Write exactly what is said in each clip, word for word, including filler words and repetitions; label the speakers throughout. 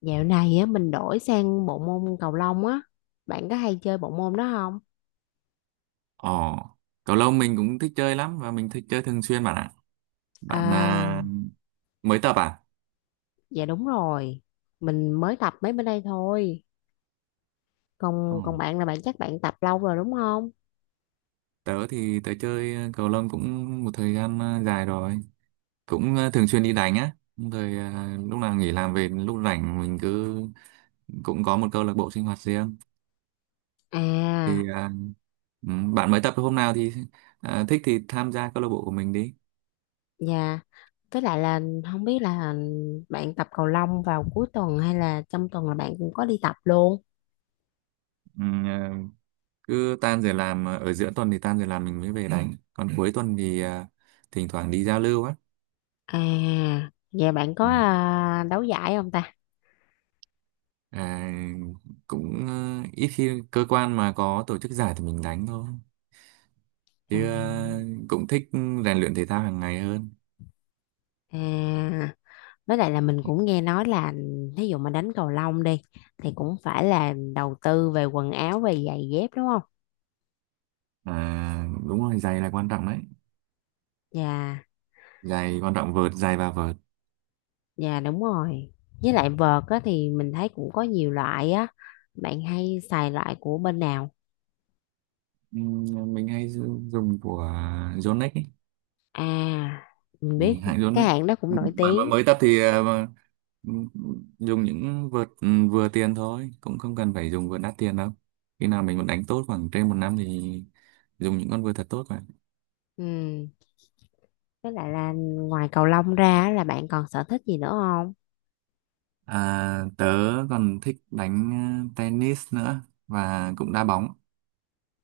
Speaker 1: Dạo này á mình đổi sang bộ môn cầu lông á. Bạn có hay chơi bộ môn đó không?
Speaker 2: Ồ, cầu lông mình cũng thích chơi lắm và mình thích chơi thường xuyên bạn ạ. Bạn à,
Speaker 1: À,
Speaker 2: mới tập à?
Speaker 1: dạ đúng rồi. Mình mới tập mấy bữa đây thôi.
Speaker 2: Ồ,
Speaker 1: Còn còn bạn là bạn chắc bạn tập lâu rồi đúng không?
Speaker 2: tớ thì tớ chơi ờ, cầu lông cũng một thời gian à, dài rồi. Cũng à, thường xuyên đi đánh á. Rồi à, lúc nào nghỉ làm về lúc rảnh mình cứ cũng có một câu lạc bộ sinh hoạt riêng.
Speaker 1: À,
Speaker 2: Thì à, ừ, Bạn mới tập hôm nào thì à, thích thì tham gia câu lạc bộ của mình đi.
Speaker 1: dạ. Với lại là không biết là bạn tập cầu lông vào cuối tuần hay là trong tuần là bạn cũng có đi tập luôn.
Speaker 2: Ừ, à, Cứ tan giờ làm à, ở giữa tuần thì tan giờ làm mình mới về đánh. Còn cuối tuần thì à, thỉnh thoảng đi giao lưu á.
Speaker 1: À, dạ bạn có
Speaker 2: Ừ.
Speaker 1: à, đấu giải không ta?
Speaker 2: à, cũng ờ, Ít khi cơ quan mà có tổ chức giải thì mình đánh thôi
Speaker 1: À,
Speaker 2: chứ ờ, cũng thích rèn luyện thể thao hàng ngày hơn.
Speaker 1: à, với lại là mình cũng nghe nói là thí dụ mà đánh cầu lông đi thì cũng phải là đầu tư về quần áo về giày dép đúng không.
Speaker 2: À, đúng rồi, giày là quan trọng đấy.
Speaker 1: Dạ,
Speaker 2: Giày quan trọng, vợt, giày và vợt.
Speaker 1: dạ đúng rồi. Với lại vợt á, thì mình thấy cũng có nhiều loại á, bạn hay xài loại của bên nào?
Speaker 2: Ừ, mình hay dùng dùng của Yonex ấy.
Speaker 1: À, mình
Speaker 2: Ừ,
Speaker 1: biết,
Speaker 2: hãng
Speaker 1: cái
Speaker 2: Yonex.
Speaker 1: hãng đó cũng
Speaker 2: Ừ,
Speaker 1: nổi
Speaker 2: bạn mà
Speaker 1: tiếng.
Speaker 2: mới tập thì ờ, mà- ừ, dùng những vợt ừ, vừa tiền thôi, cũng không cần phải dùng vợt đắt tiền đâu. Khi nào mình muốn đánh tốt khoảng trên một năm thì dùng những con vợt thật tốt mà.
Speaker 1: Ừ, với lại là ngoài cầu lông ra á, là bạn còn sở thích gì nữa không?
Speaker 2: À, tớ còn thích đánh ờ, tennis nữa và cũng đá bóng.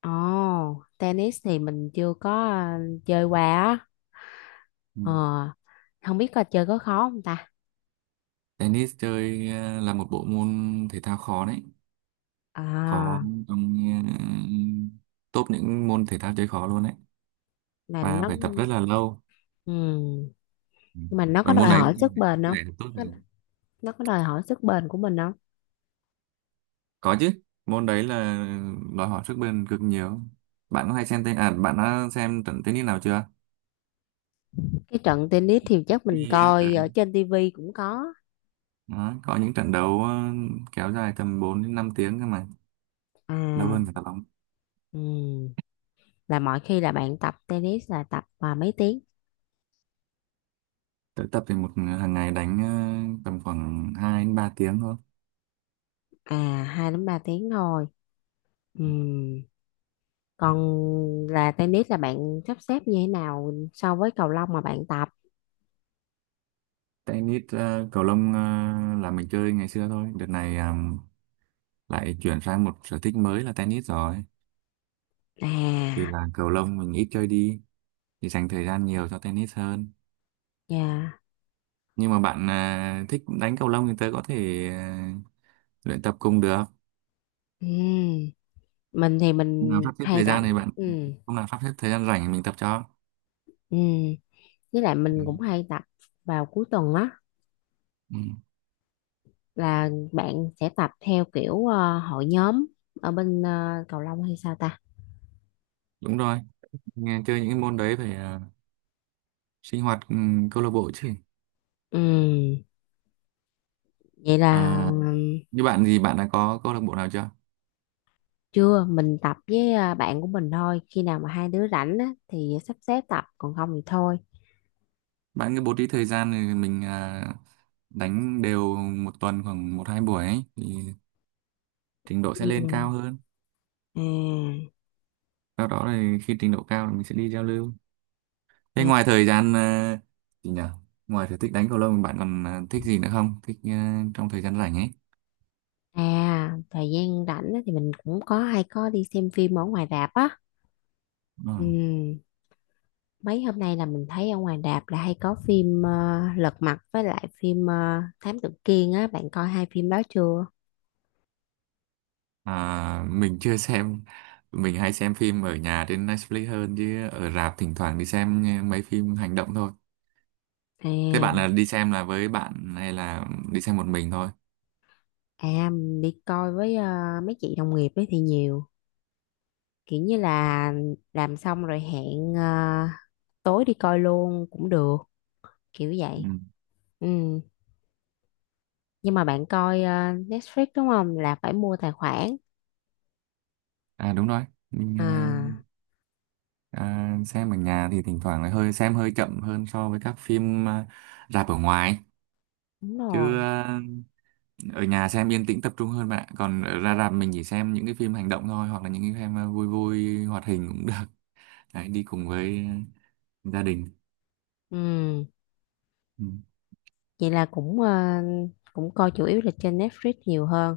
Speaker 1: Ồ, tennis thì mình chưa có ờ, chơi qua á.
Speaker 2: Ừ.
Speaker 1: ờ Không biết coi chơi có khó không ta?
Speaker 2: Tennis chơi ờ, là một bộ môn thể thao khó đấy, khó
Speaker 1: À,
Speaker 2: trong ờ, top những môn thể thao chơi khó luôn đấy,
Speaker 1: là
Speaker 2: và
Speaker 1: nó
Speaker 2: phải tập rất là lâu.
Speaker 1: ừ.
Speaker 2: Ừ.
Speaker 1: Nhưng mà nó có
Speaker 2: Và
Speaker 1: đòi
Speaker 2: môn đấy cũng
Speaker 1: hỏi
Speaker 2: cần
Speaker 1: sức
Speaker 2: phải
Speaker 1: bền
Speaker 2: sức
Speaker 1: không?
Speaker 2: khỏe thật tốt
Speaker 1: Có-
Speaker 2: rồi.
Speaker 1: nó có đòi hỏi sức bền của mình không?
Speaker 2: Có chứ, môn đấy là đòi hỏi sức bền cực nhiều. Bạn có hay xem tên à bạn đã xem trận tennis nào chưa?
Speaker 1: Cái trận tennis thì chắc mình
Speaker 2: Đi á, ừ.
Speaker 1: coi ở trên tivi cũng có.
Speaker 2: Đó, có những trận đấu ờ, kéo dài tầm bốn đến năm tiếng cơ mà, lâu
Speaker 1: À,
Speaker 2: hơn cả đá bóng.
Speaker 1: ừ. Là mọi khi là bạn tập tennis là tập à, mấy tiếng?
Speaker 2: Tự tập thì một hàng ngày đánh ờ, tầm khoảng hai đến ba tiếng thôi.
Speaker 1: À, hai đến ba tiếng thôi. Ừ, còn là tennis là bạn sắp xếp như thế nào so với cầu lông mà bạn tập.
Speaker 2: Tennis ờ, cầu lông ờ, là mình chơi ngày xưa thôi, đợt này ờ, lại chuyển sang một sở thích mới là tennis rồi. Thì
Speaker 1: À,
Speaker 2: là cầu lông mình ít chơi đi, thì dành thời gian nhiều cho tennis hơn.
Speaker 1: dạ.
Speaker 2: Nhưng mà bạn ờ, thích đánh cầu lông thì tớ có thể ờ, luyện tập cùng được.
Speaker 1: Ừ, mình thì
Speaker 2: Hôm nào
Speaker 1: mình
Speaker 2: sắp xếp
Speaker 1: hay
Speaker 2: thời gian thì
Speaker 1: rảnh.
Speaker 2: bạn
Speaker 1: Ừ.
Speaker 2: hôm nào sắp xếp thời gian rảnh thì mình tập cho.
Speaker 1: Ừ. Với lại
Speaker 2: Ừ.
Speaker 1: mình cũng hay tập vào cuối tuần á,
Speaker 2: Ừ.
Speaker 1: là bạn sẽ tập theo kiểu ờ, hội nhóm ở bên ờ, cầu lông hay sao ta?
Speaker 2: Đúng rồi, nghe chơi những cái môn đấy phải ờ, sinh hoạt ừ, câu lạc bộ chứ.
Speaker 1: Ừ, vậy là
Speaker 2: À,
Speaker 1: ừm,
Speaker 2: như bạn thì bạn đã có câu lạc bộ nào chưa?
Speaker 1: chưa, mình tập với ờ, bạn của mình thôi, khi nào mà hai đứa rảnh á, thì sắp xếp tập, còn không thì thôi.
Speaker 2: Bạn cứ bố trí thời gian thì mình à, đánh đều một tuần khoảng một hai buổi ấy, thì trình độ sẽ
Speaker 1: Ừ.
Speaker 2: lên cao hơn. Sau đó thì khi trình độ cao thì mình sẽ đi giao lưu. Thế
Speaker 1: à, à,
Speaker 2: ngoài thời gian à, gì nhỉ, ngoài sở thích đánh cầu lông bạn còn à, thích gì nữa không, thích à, trong thời gian rảnh ấy.
Speaker 1: À, thời gian rảnh á, thì mình cũng có hay có đi xem phim ở ngoài rạp á.
Speaker 2: Ừ.
Speaker 1: Ừ. Mấy hôm nay là mình thấy ở ngoài rạp là hay có phim ờ, Lật Mặt với lại phim ờ, Thám Tử Kiên á, bạn coi hai phim đó chưa?
Speaker 2: À, mình chưa xem, mình hay xem phim ở nhà trên Netflix hơn, chứ ở rạp thỉnh thoảng đi xem mấy phim hành động thôi. Thế
Speaker 1: À.
Speaker 2: bạn là đi xem là với bạn hay là đi xem một mình thôi?
Speaker 1: À, đi coi với ờ, mấy chị đồng nghiệp ấy thì nhiều, kiểu như là làm xong rồi hẹn ờ, tối đi coi luôn cũng được, kiểu
Speaker 2: Ừ.
Speaker 1: vậy. Ừ. Nhưng mà bạn coi ờ, Netflix đúng không, là phải mua tài khoản?
Speaker 2: À đúng rồi, mình
Speaker 1: À,
Speaker 2: ờ, à, xem ở nhà thì thỉnh thoảng lại hơi xem hơi chậm hơn so với các phim ờ, rạp ở ngoài.
Speaker 1: đúng rồi.
Speaker 2: Chứ ờ, ở nhà xem yên tĩnh tập trung hơn bạn ạ. Còn ở ra rạp mình chỉ xem những cái phim hành động thôi, hoặc là những cái phim ờ, vui vui hoạt hình cũng được. Đấy, đi cùng với ờ, gia đình.
Speaker 1: Ừ.
Speaker 2: Ừ.
Speaker 1: Vậy là cũng ờ, cũng coi chủ yếu là trên Netflix nhiều hơn.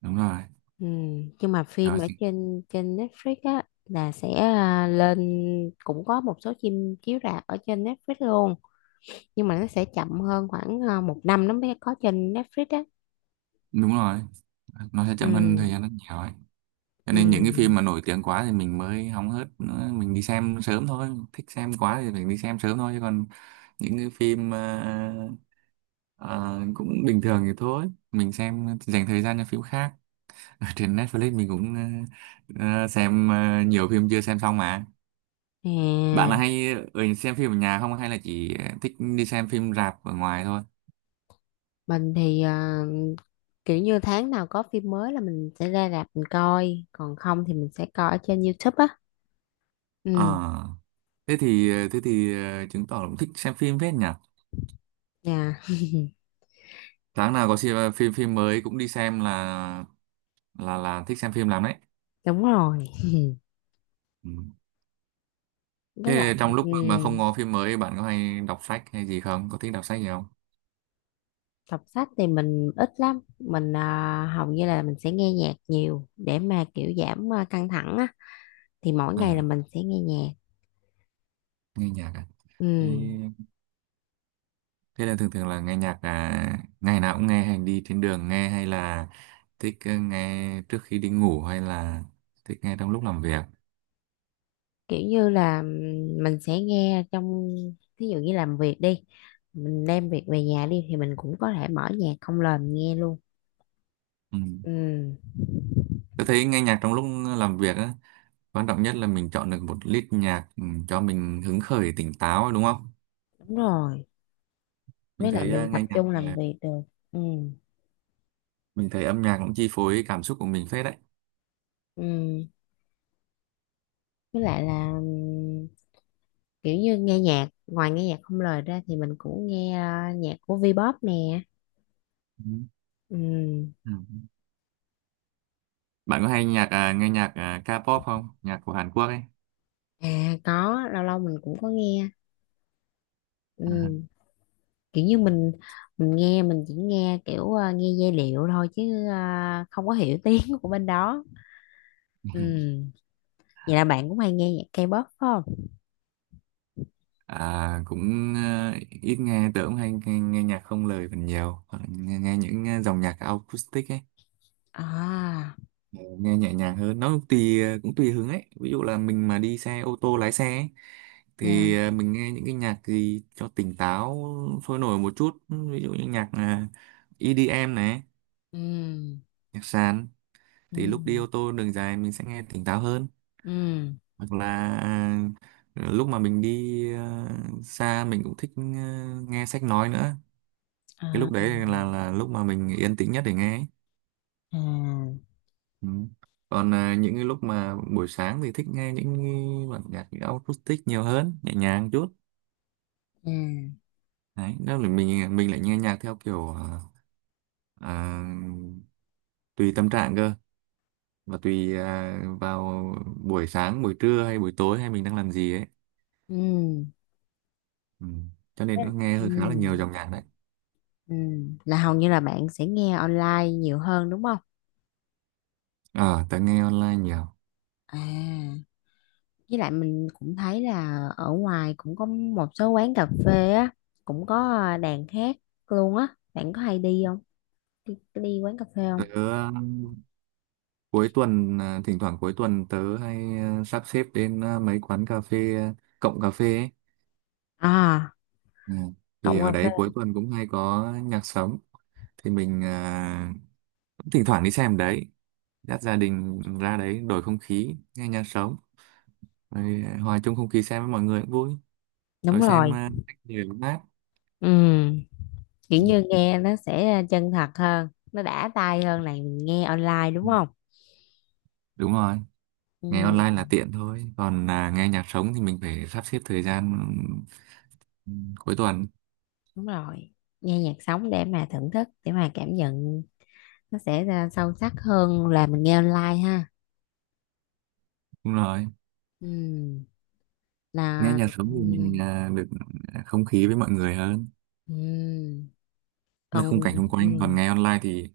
Speaker 2: Đúng rồi,
Speaker 1: Ừ. Nhưng mà phim
Speaker 2: đó,
Speaker 1: ở trên trên Netflix á là sẽ ờ, lên, cũng có một số phim chiếu rạp ở trên Netflix luôn, nhưng mà nó sẽ chậm hơn khoảng ờ, một năm nó mới có trên Netflix á.
Speaker 2: đúng rồi. Nó sẽ chậm hơn thời
Speaker 1: Ừ,
Speaker 2: gian rất nhiều ấy. Cho nên những
Speaker 1: ừ.
Speaker 2: cái phim mà nổi tiếng quá thì mình mới hóng hớt nữa, mình đi xem sớm thôi, thích xem quá thì mình đi xem sớm thôi, chứ còn những cái phim ờ, ờ, cũng bình thường thì thôi mình xem dành thời gian cho phim khác. Ở trên Netflix mình cũng ờ, ờ, xem ờ, nhiều phim chưa xem xong mà. Bạn là
Speaker 1: À,
Speaker 2: hay ở xem phim ở nhà không, hay là chỉ thích đi xem phim rạp ở ngoài thôi?
Speaker 1: mình thì ờ, kiểu như tháng nào có phim mới là mình sẽ ra rạp mình coi, còn không thì mình sẽ coi ở trên YouTube á.
Speaker 2: Ờ,
Speaker 1: Ừ.
Speaker 2: thế thì ờ, thế thì ờ, chứng tỏ là cũng thích xem phim phết nhỉ.
Speaker 1: Dạ
Speaker 2: Tháng nào có xem phim phim mới cũng đi xem là là là thích xem phim lắm đấy.
Speaker 1: đúng rồi.
Speaker 2: Ừ.
Speaker 1: Với lại
Speaker 2: Thế trong
Speaker 1: ừ,
Speaker 2: lúc mà không có phim mới bạn có hay đọc sách hay gì không, có thích đọc sách gì không?
Speaker 1: đọc sách thì mình ít lắm, mình ờ, hầu như là mình sẽ nghe nhạc nhiều để mà kiểu giảm ờ, căng thẳng á, thì mỗi ngày là
Speaker 2: à,
Speaker 1: mình sẽ nghe nhạc.
Speaker 2: Nghe nhạc à?
Speaker 1: Ừ,
Speaker 2: thế, Thế là thường thường là nghe nhạc à, ngày nào cũng nghe, hay đi trên đường nghe, hay là thích ờ, nghe trước khi đi ngủ, hay là thích nghe trong lúc làm việc.
Speaker 1: kiểu như là mình sẽ nghe trong, ví dụ như làm việc đi, mình đem việc về nhà đi thì mình cũng có thể mở nhạc không lời mình nghe luôn.
Speaker 2: Ừ.
Speaker 1: Ừ,
Speaker 2: Tôi thấy nghe nhạc trong lúc làm việc á, quan trọng nhất là mình chọn được một lít nhạc ừ, cho mình hứng khởi tỉnh táo đúng không.
Speaker 1: đúng rồi,
Speaker 2: Mình
Speaker 1: với lại
Speaker 2: thấy ờ,
Speaker 1: mình tập
Speaker 2: nghe nhạc
Speaker 1: trung làm
Speaker 2: ờ,
Speaker 1: việc được. Ừ.
Speaker 2: mình thấy âm nhạc cũng chi phối cảm xúc của mình phết đấy.
Speaker 1: Ừ, với lại là ừm, kiểu như nghe nhạc, ngoài nghe nhạc không lời ra thì mình cũng nghe ờ, nhạc của Vpop nè.
Speaker 2: Ừ.
Speaker 1: Ừ.
Speaker 2: Ừ. Bạn có hay nhạc à, nghe nhạc à, K-pop không, nhạc của Hàn Quốc ấy
Speaker 1: À, có lâu lâu mình cũng có nghe. Ừ,
Speaker 2: à?
Speaker 1: kiểu như mình mình nghe, mình chỉ nghe kiểu à, nghe giai điệu thôi, chứ à, không có hiểu tiếng của bên đó. Ừ, vậy là bạn cũng hay nghe nhạc K-pop phải không?
Speaker 2: À, cũng à, ít nghe, tớ cũng hay nghe, nghe nhạc không lời phần nhiều. Hoặc là nghe, nghe những à, dòng nhạc acoustic ấy.
Speaker 1: À,
Speaker 2: Ờ, Nghe nhẹ nhàng hơn, nó cũng tùy à, cũng tùy hứng ấy. Ví dụ là mình mà đi xe ô tô lái xe ấy,
Speaker 1: nha.
Speaker 2: thì à, mình nghe những cái nhạc gì cho tỉnh táo, sôi nổi một chút, ví dụ như nhạc à, i đi em này,
Speaker 1: Ừ,
Speaker 2: nhạc sàn.
Speaker 1: ừ,
Speaker 2: Thì lúc đi ô tô đường dài mình sẽ nghe tỉnh táo hơn.
Speaker 1: ừ.
Speaker 2: Hoặc là à, lúc mà mình đi à, xa, mình cũng thích à, nghe sách nói nữa.
Speaker 1: À,
Speaker 2: Cái lúc
Speaker 1: à,
Speaker 2: đấy là là lúc mà mình yên tĩnh nhất để nghe ấy.
Speaker 1: à.
Speaker 2: Ừ. Còn à, những cái lúc mà buổi sáng thì thích nghe những cái bản nhạc acoustic nhiều hơn, nhẹ nhàng chút.
Speaker 1: Ừ.
Speaker 2: Đấy, đó là mình mình lại nghe nhạc theo kiểu à, à, tùy tâm trạng cơ, và tùy à, vào buổi sáng, buổi trưa hay buổi tối, hay mình đang làm gì ấy. Ừ. Cho nên
Speaker 1: Thế-
Speaker 2: cũng nghe
Speaker 1: ừ,
Speaker 2: hơi khá là nhiều dòng nhạc đấy.
Speaker 1: ừ, là hầu như là bạn sẽ nghe online nhiều hơn đúng không?
Speaker 2: Ờ, Tớ nghe online nhiều.
Speaker 1: À, với lại mình cũng thấy là ở ngoài cũng có một số quán cà phê á, cũng có à, đàn hát luôn á, bạn có hay đi không, đi, đi quán cà phê không?
Speaker 2: Tớ ờ, cuối tuần, ờ, thỉnh thoảng cuối tuần tớ hay ờ, sắp xếp đến ờ, mấy quán cà phê, ờ, cộng cà phê ấy.
Speaker 1: À,
Speaker 2: Ừ. Thì
Speaker 1: cộng
Speaker 2: ở
Speaker 1: cà phê.
Speaker 2: đấy cuối tuần cũng hay có nhạc sống. Thì mình ờ, cũng thỉnh thoảng đi xem đấy. Dắt gia đình ra đấy đổi không khí, nghe nhạc sống. Rồi ờ, hòa chung không khí xem với mọi người cũng vui.
Speaker 1: Đúng
Speaker 2: Rồi xem ờ,
Speaker 1: rồi.
Speaker 2: nhiều mát.
Speaker 1: Ừ, kiểu
Speaker 2: Ừ.
Speaker 1: như nghe nó sẽ chân thật hơn, nó đã tai hơn là mình nghe online đúng
Speaker 2: Ừ,
Speaker 1: không?
Speaker 2: đúng rồi. Nghe online
Speaker 1: Ừ,
Speaker 2: là tiện thôi, còn à, nghe nhạc sống thì mình phải sắp xếp thời gian cuối tuần.
Speaker 1: đúng rồi. Nghe nhạc sống để mà thưởng thức, để mà cảm nhận, nó sẽ ra sâu sắc hơn là mình nghe online ha.
Speaker 2: Đúng rồi,
Speaker 1: Ừ,
Speaker 2: nghe
Speaker 1: là
Speaker 2: nhạc sống
Speaker 1: ừ.
Speaker 2: thì mình à, được à, không khí với mọi người hơn,
Speaker 1: Ừ.
Speaker 2: với
Speaker 1: Còn
Speaker 2: khung cảnh xung quanh. Còn
Speaker 1: ừm,
Speaker 2: nghe online thì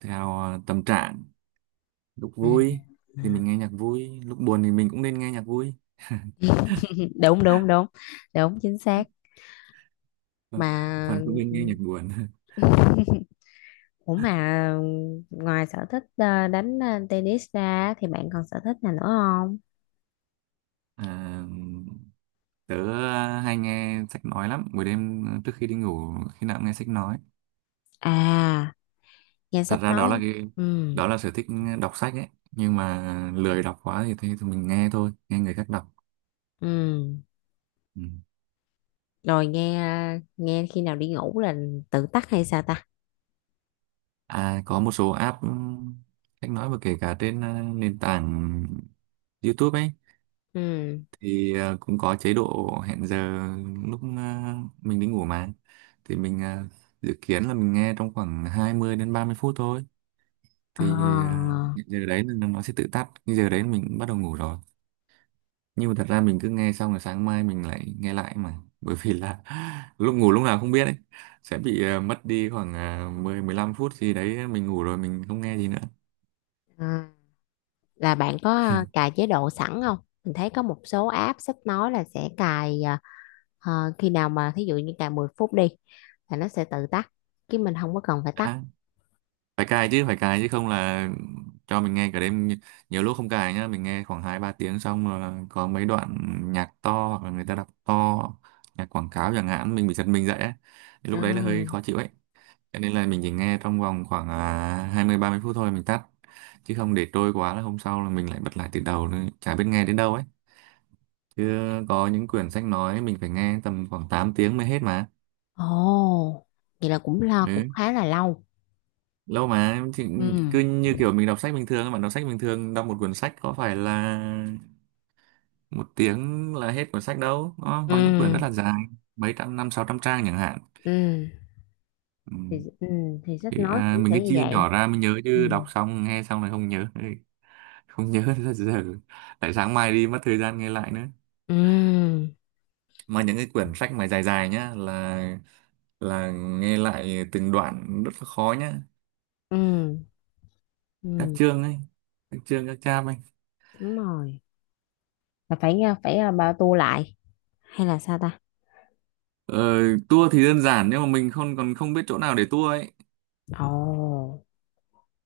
Speaker 2: theo à, tâm trạng. Lúc
Speaker 1: à,
Speaker 2: vui
Speaker 1: à.
Speaker 2: thì mình nghe nhạc vui, lúc buồn thì mình cũng nên nghe nhạc vui
Speaker 1: Đúng, đúng, đúng, đúng chính xác
Speaker 2: còn
Speaker 1: mà.
Speaker 2: còn không nên nghe nhạc buồn.
Speaker 1: Ủa mà, ngoài sở thích ờ, đánh ờ, tennis ra thì bạn còn sở thích nào nữa không?
Speaker 2: à, Tớ hay nghe sách nói lắm, buổi đêm trước khi đi ngủ khi nào cũng nghe sách nói.
Speaker 1: À, nghe
Speaker 2: Thật
Speaker 1: sách
Speaker 2: ra
Speaker 1: nói.
Speaker 2: đó là cái
Speaker 1: Ừ,
Speaker 2: đó là sở thích đọc sách ấy, nhưng mà lười đọc quá thì, thì, thì mình nghe thôi, nghe người khác đọc.
Speaker 1: ừ,
Speaker 2: Ừ.
Speaker 1: rồi nghe nghe khi nào đi ngủ là tự tắt hay sao ta?
Speaker 2: À, có một số app ừm, sách nói, và kể cả trên ờ, nền tảng YouTube ấy,
Speaker 1: Ừ.
Speaker 2: thì ờ, cũng có chế độ hẹn giờ. Lúc ờ, mình đi ngủ mà, thì mình ờ, dự kiến là mình nghe trong khoảng hai mươi đến ba mươi phút thôi,
Speaker 1: Ờ,
Speaker 2: thì ờ, giờ đấy là nó sẽ tự tắt, cái giờ đấy mình cũng bắt đầu ngủ rồi. Nhưng mà thật ra mình cứ nghe xong rồi sáng mai mình lại nghe lại mà bởi vì là lúc ngủ lúc nào không biết ấy, sẽ bị ờ, mất đi khoảng ờ, mười mười lăm phút gì đấy, mình ngủ rồi mình không nghe gì nữa.
Speaker 1: à, là bạn có cài chế độ sẵn không? Mình thấy có một số app sách nói là sẽ cài. Ờ, Khi nào mà thí dụ như cài mười phút đi, là nó sẽ tự tắt, chứ mình không có cần phải tắt.
Speaker 2: à, Phải cài chứ, phải cài chứ, không là cho mình nghe cả đêm. Nhi- nhiều lúc không cài nhá, mình nghe khoảng hai ba tiếng, xong rồi có mấy đoạn nhạc to hoặc là người ta đọc to, nhạc quảng cáo chẳng hạn, mình bị giật mình dậy ấy. Thì lúc đấy là hơi
Speaker 1: À.
Speaker 2: khó chịu ấy. Cho nên là mình chỉ nghe trong vòng khoảng à, hai mươi ba mươi phút thôi, mình tắt. Chứ không để trôi quá là hôm sau là mình lại bật lại từ đầu nữa. Chả biết nghe đến đâu ấy. Chứ có những quyển sách nói mình phải nghe tầm khoảng tám tiếng mới hết mà.
Speaker 1: Ồ, vậy là cũng lo, cũng
Speaker 2: Ừ.
Speaker 1: khá là lâu.
Speaker 2: Lâu mà thì
Speaker 1: Ừ.
Speaker 2: cứ như kiểu mình đọc sách bình thường. Bạn đọc sách bình thường, đọc một quyển sách có phải là một tiếng là hết cuốn sách đâu. Nó
Speaker 1: Ừ,
Speaker 2: có những quyển rất là dài. Mấy trăm, năm, sáu trăm trang chẳng hạn.
Speaker 1: ừ,
Speaker 2: Ừ.
Speaker 1: thì, ừ, thì sách
Speaker 2: Thì
Speaker 1: nói
Speaker 2: à,
Speaker 1: cũng
Speaker 2: mình
Speaker 1: sẽ
Speaker 2: cứ
Speaker 1: như
Speaker 2: chia nhỏ
Speaker 1: vậy.
Speaker 2: ra mới nhớ,
Speaker 1: Ừ,
Speaker 2: chứ đọc xong nghe xong là không nhớ. Ừ. Không nhớ ra giờ, tại sáng mai đi mất thời gian nghe lại nữa.
Speaker 1: ừ,
Speaker 2: Mà những cái quyển sách mà dài dài nhá, là là nghe lại từng đoạn rất là khó nhá.
Speaker 1: ừ,
Speaker 2: Các
Speaker 1: ừ,
Speaker 2: chương ấy, các chương các chap ấy.
Speaker 1: đúng rồi. Là phải nha, phải à, bao tu lại hay là sao ta?
Speaker 2: ờ, Tour thì đơn giản, nhưng mà mình không còn không biết chỗ nào để tour ấy.
Speaker 1: Ồ,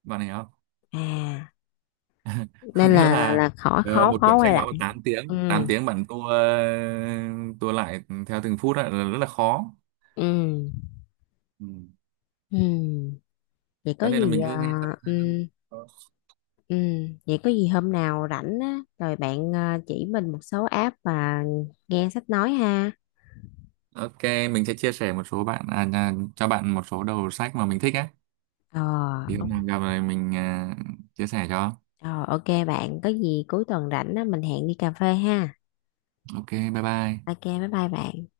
Speaker 2: Bạn hiểu không?
Speaker 1: à,
Speaker 2: Có
Speaker 1: nên
Speaker 2: nghĩa
Speaker 1: là là,
Speaker 2: là
Speaker 1: là khó
Speaker 2: ờ,
Speaker 1: khó
Speaker 2: một
Speaker 1: khó
Speaker 2: quyển
Speaker 1: quay
Speaker 2: sách nói vào
Speaker 1: lại.
Speaker 2: tám
Speaker 1: Ừ,
Speaker 2: tiếng, tám tiếng, bạn tour ờ, tour lại theo từng phút ấy, là rất là khó.
Speaker 1: ừ,
Speaker 2: Ừ.
Speaker 1: ừ. Vậy có
Speaker 2: Cho nên là
Speaker 1: gì
Speaker 2: mình cứ
Speaker 1: à,
Speaker 2: nghe tập.
Speaker 1: ừ, Ừ, Vậy có gì hôm nào rảnh á, rồi bạn ờ, chỉ mình một số app mà nghe sách nói ha.
Speaker 2: OK, mình sẽ chia sẻ một số bạn à, à, cho bạn một số đầu sách mà mình thích á.
Speaker 1: Ờ,
Speaker 2: Thì hôm
Speaker 1: ok
Speaker 2: nào gặp này mình à, chia sẻ cho.
Speaker 1: ờ, ok bạn, có gì cuối tuần rảnh á, mình hẹn đi cà phê ha.
Speaker 2: OK, bye bye.
Speaker 1: Ok, bye bye bạn.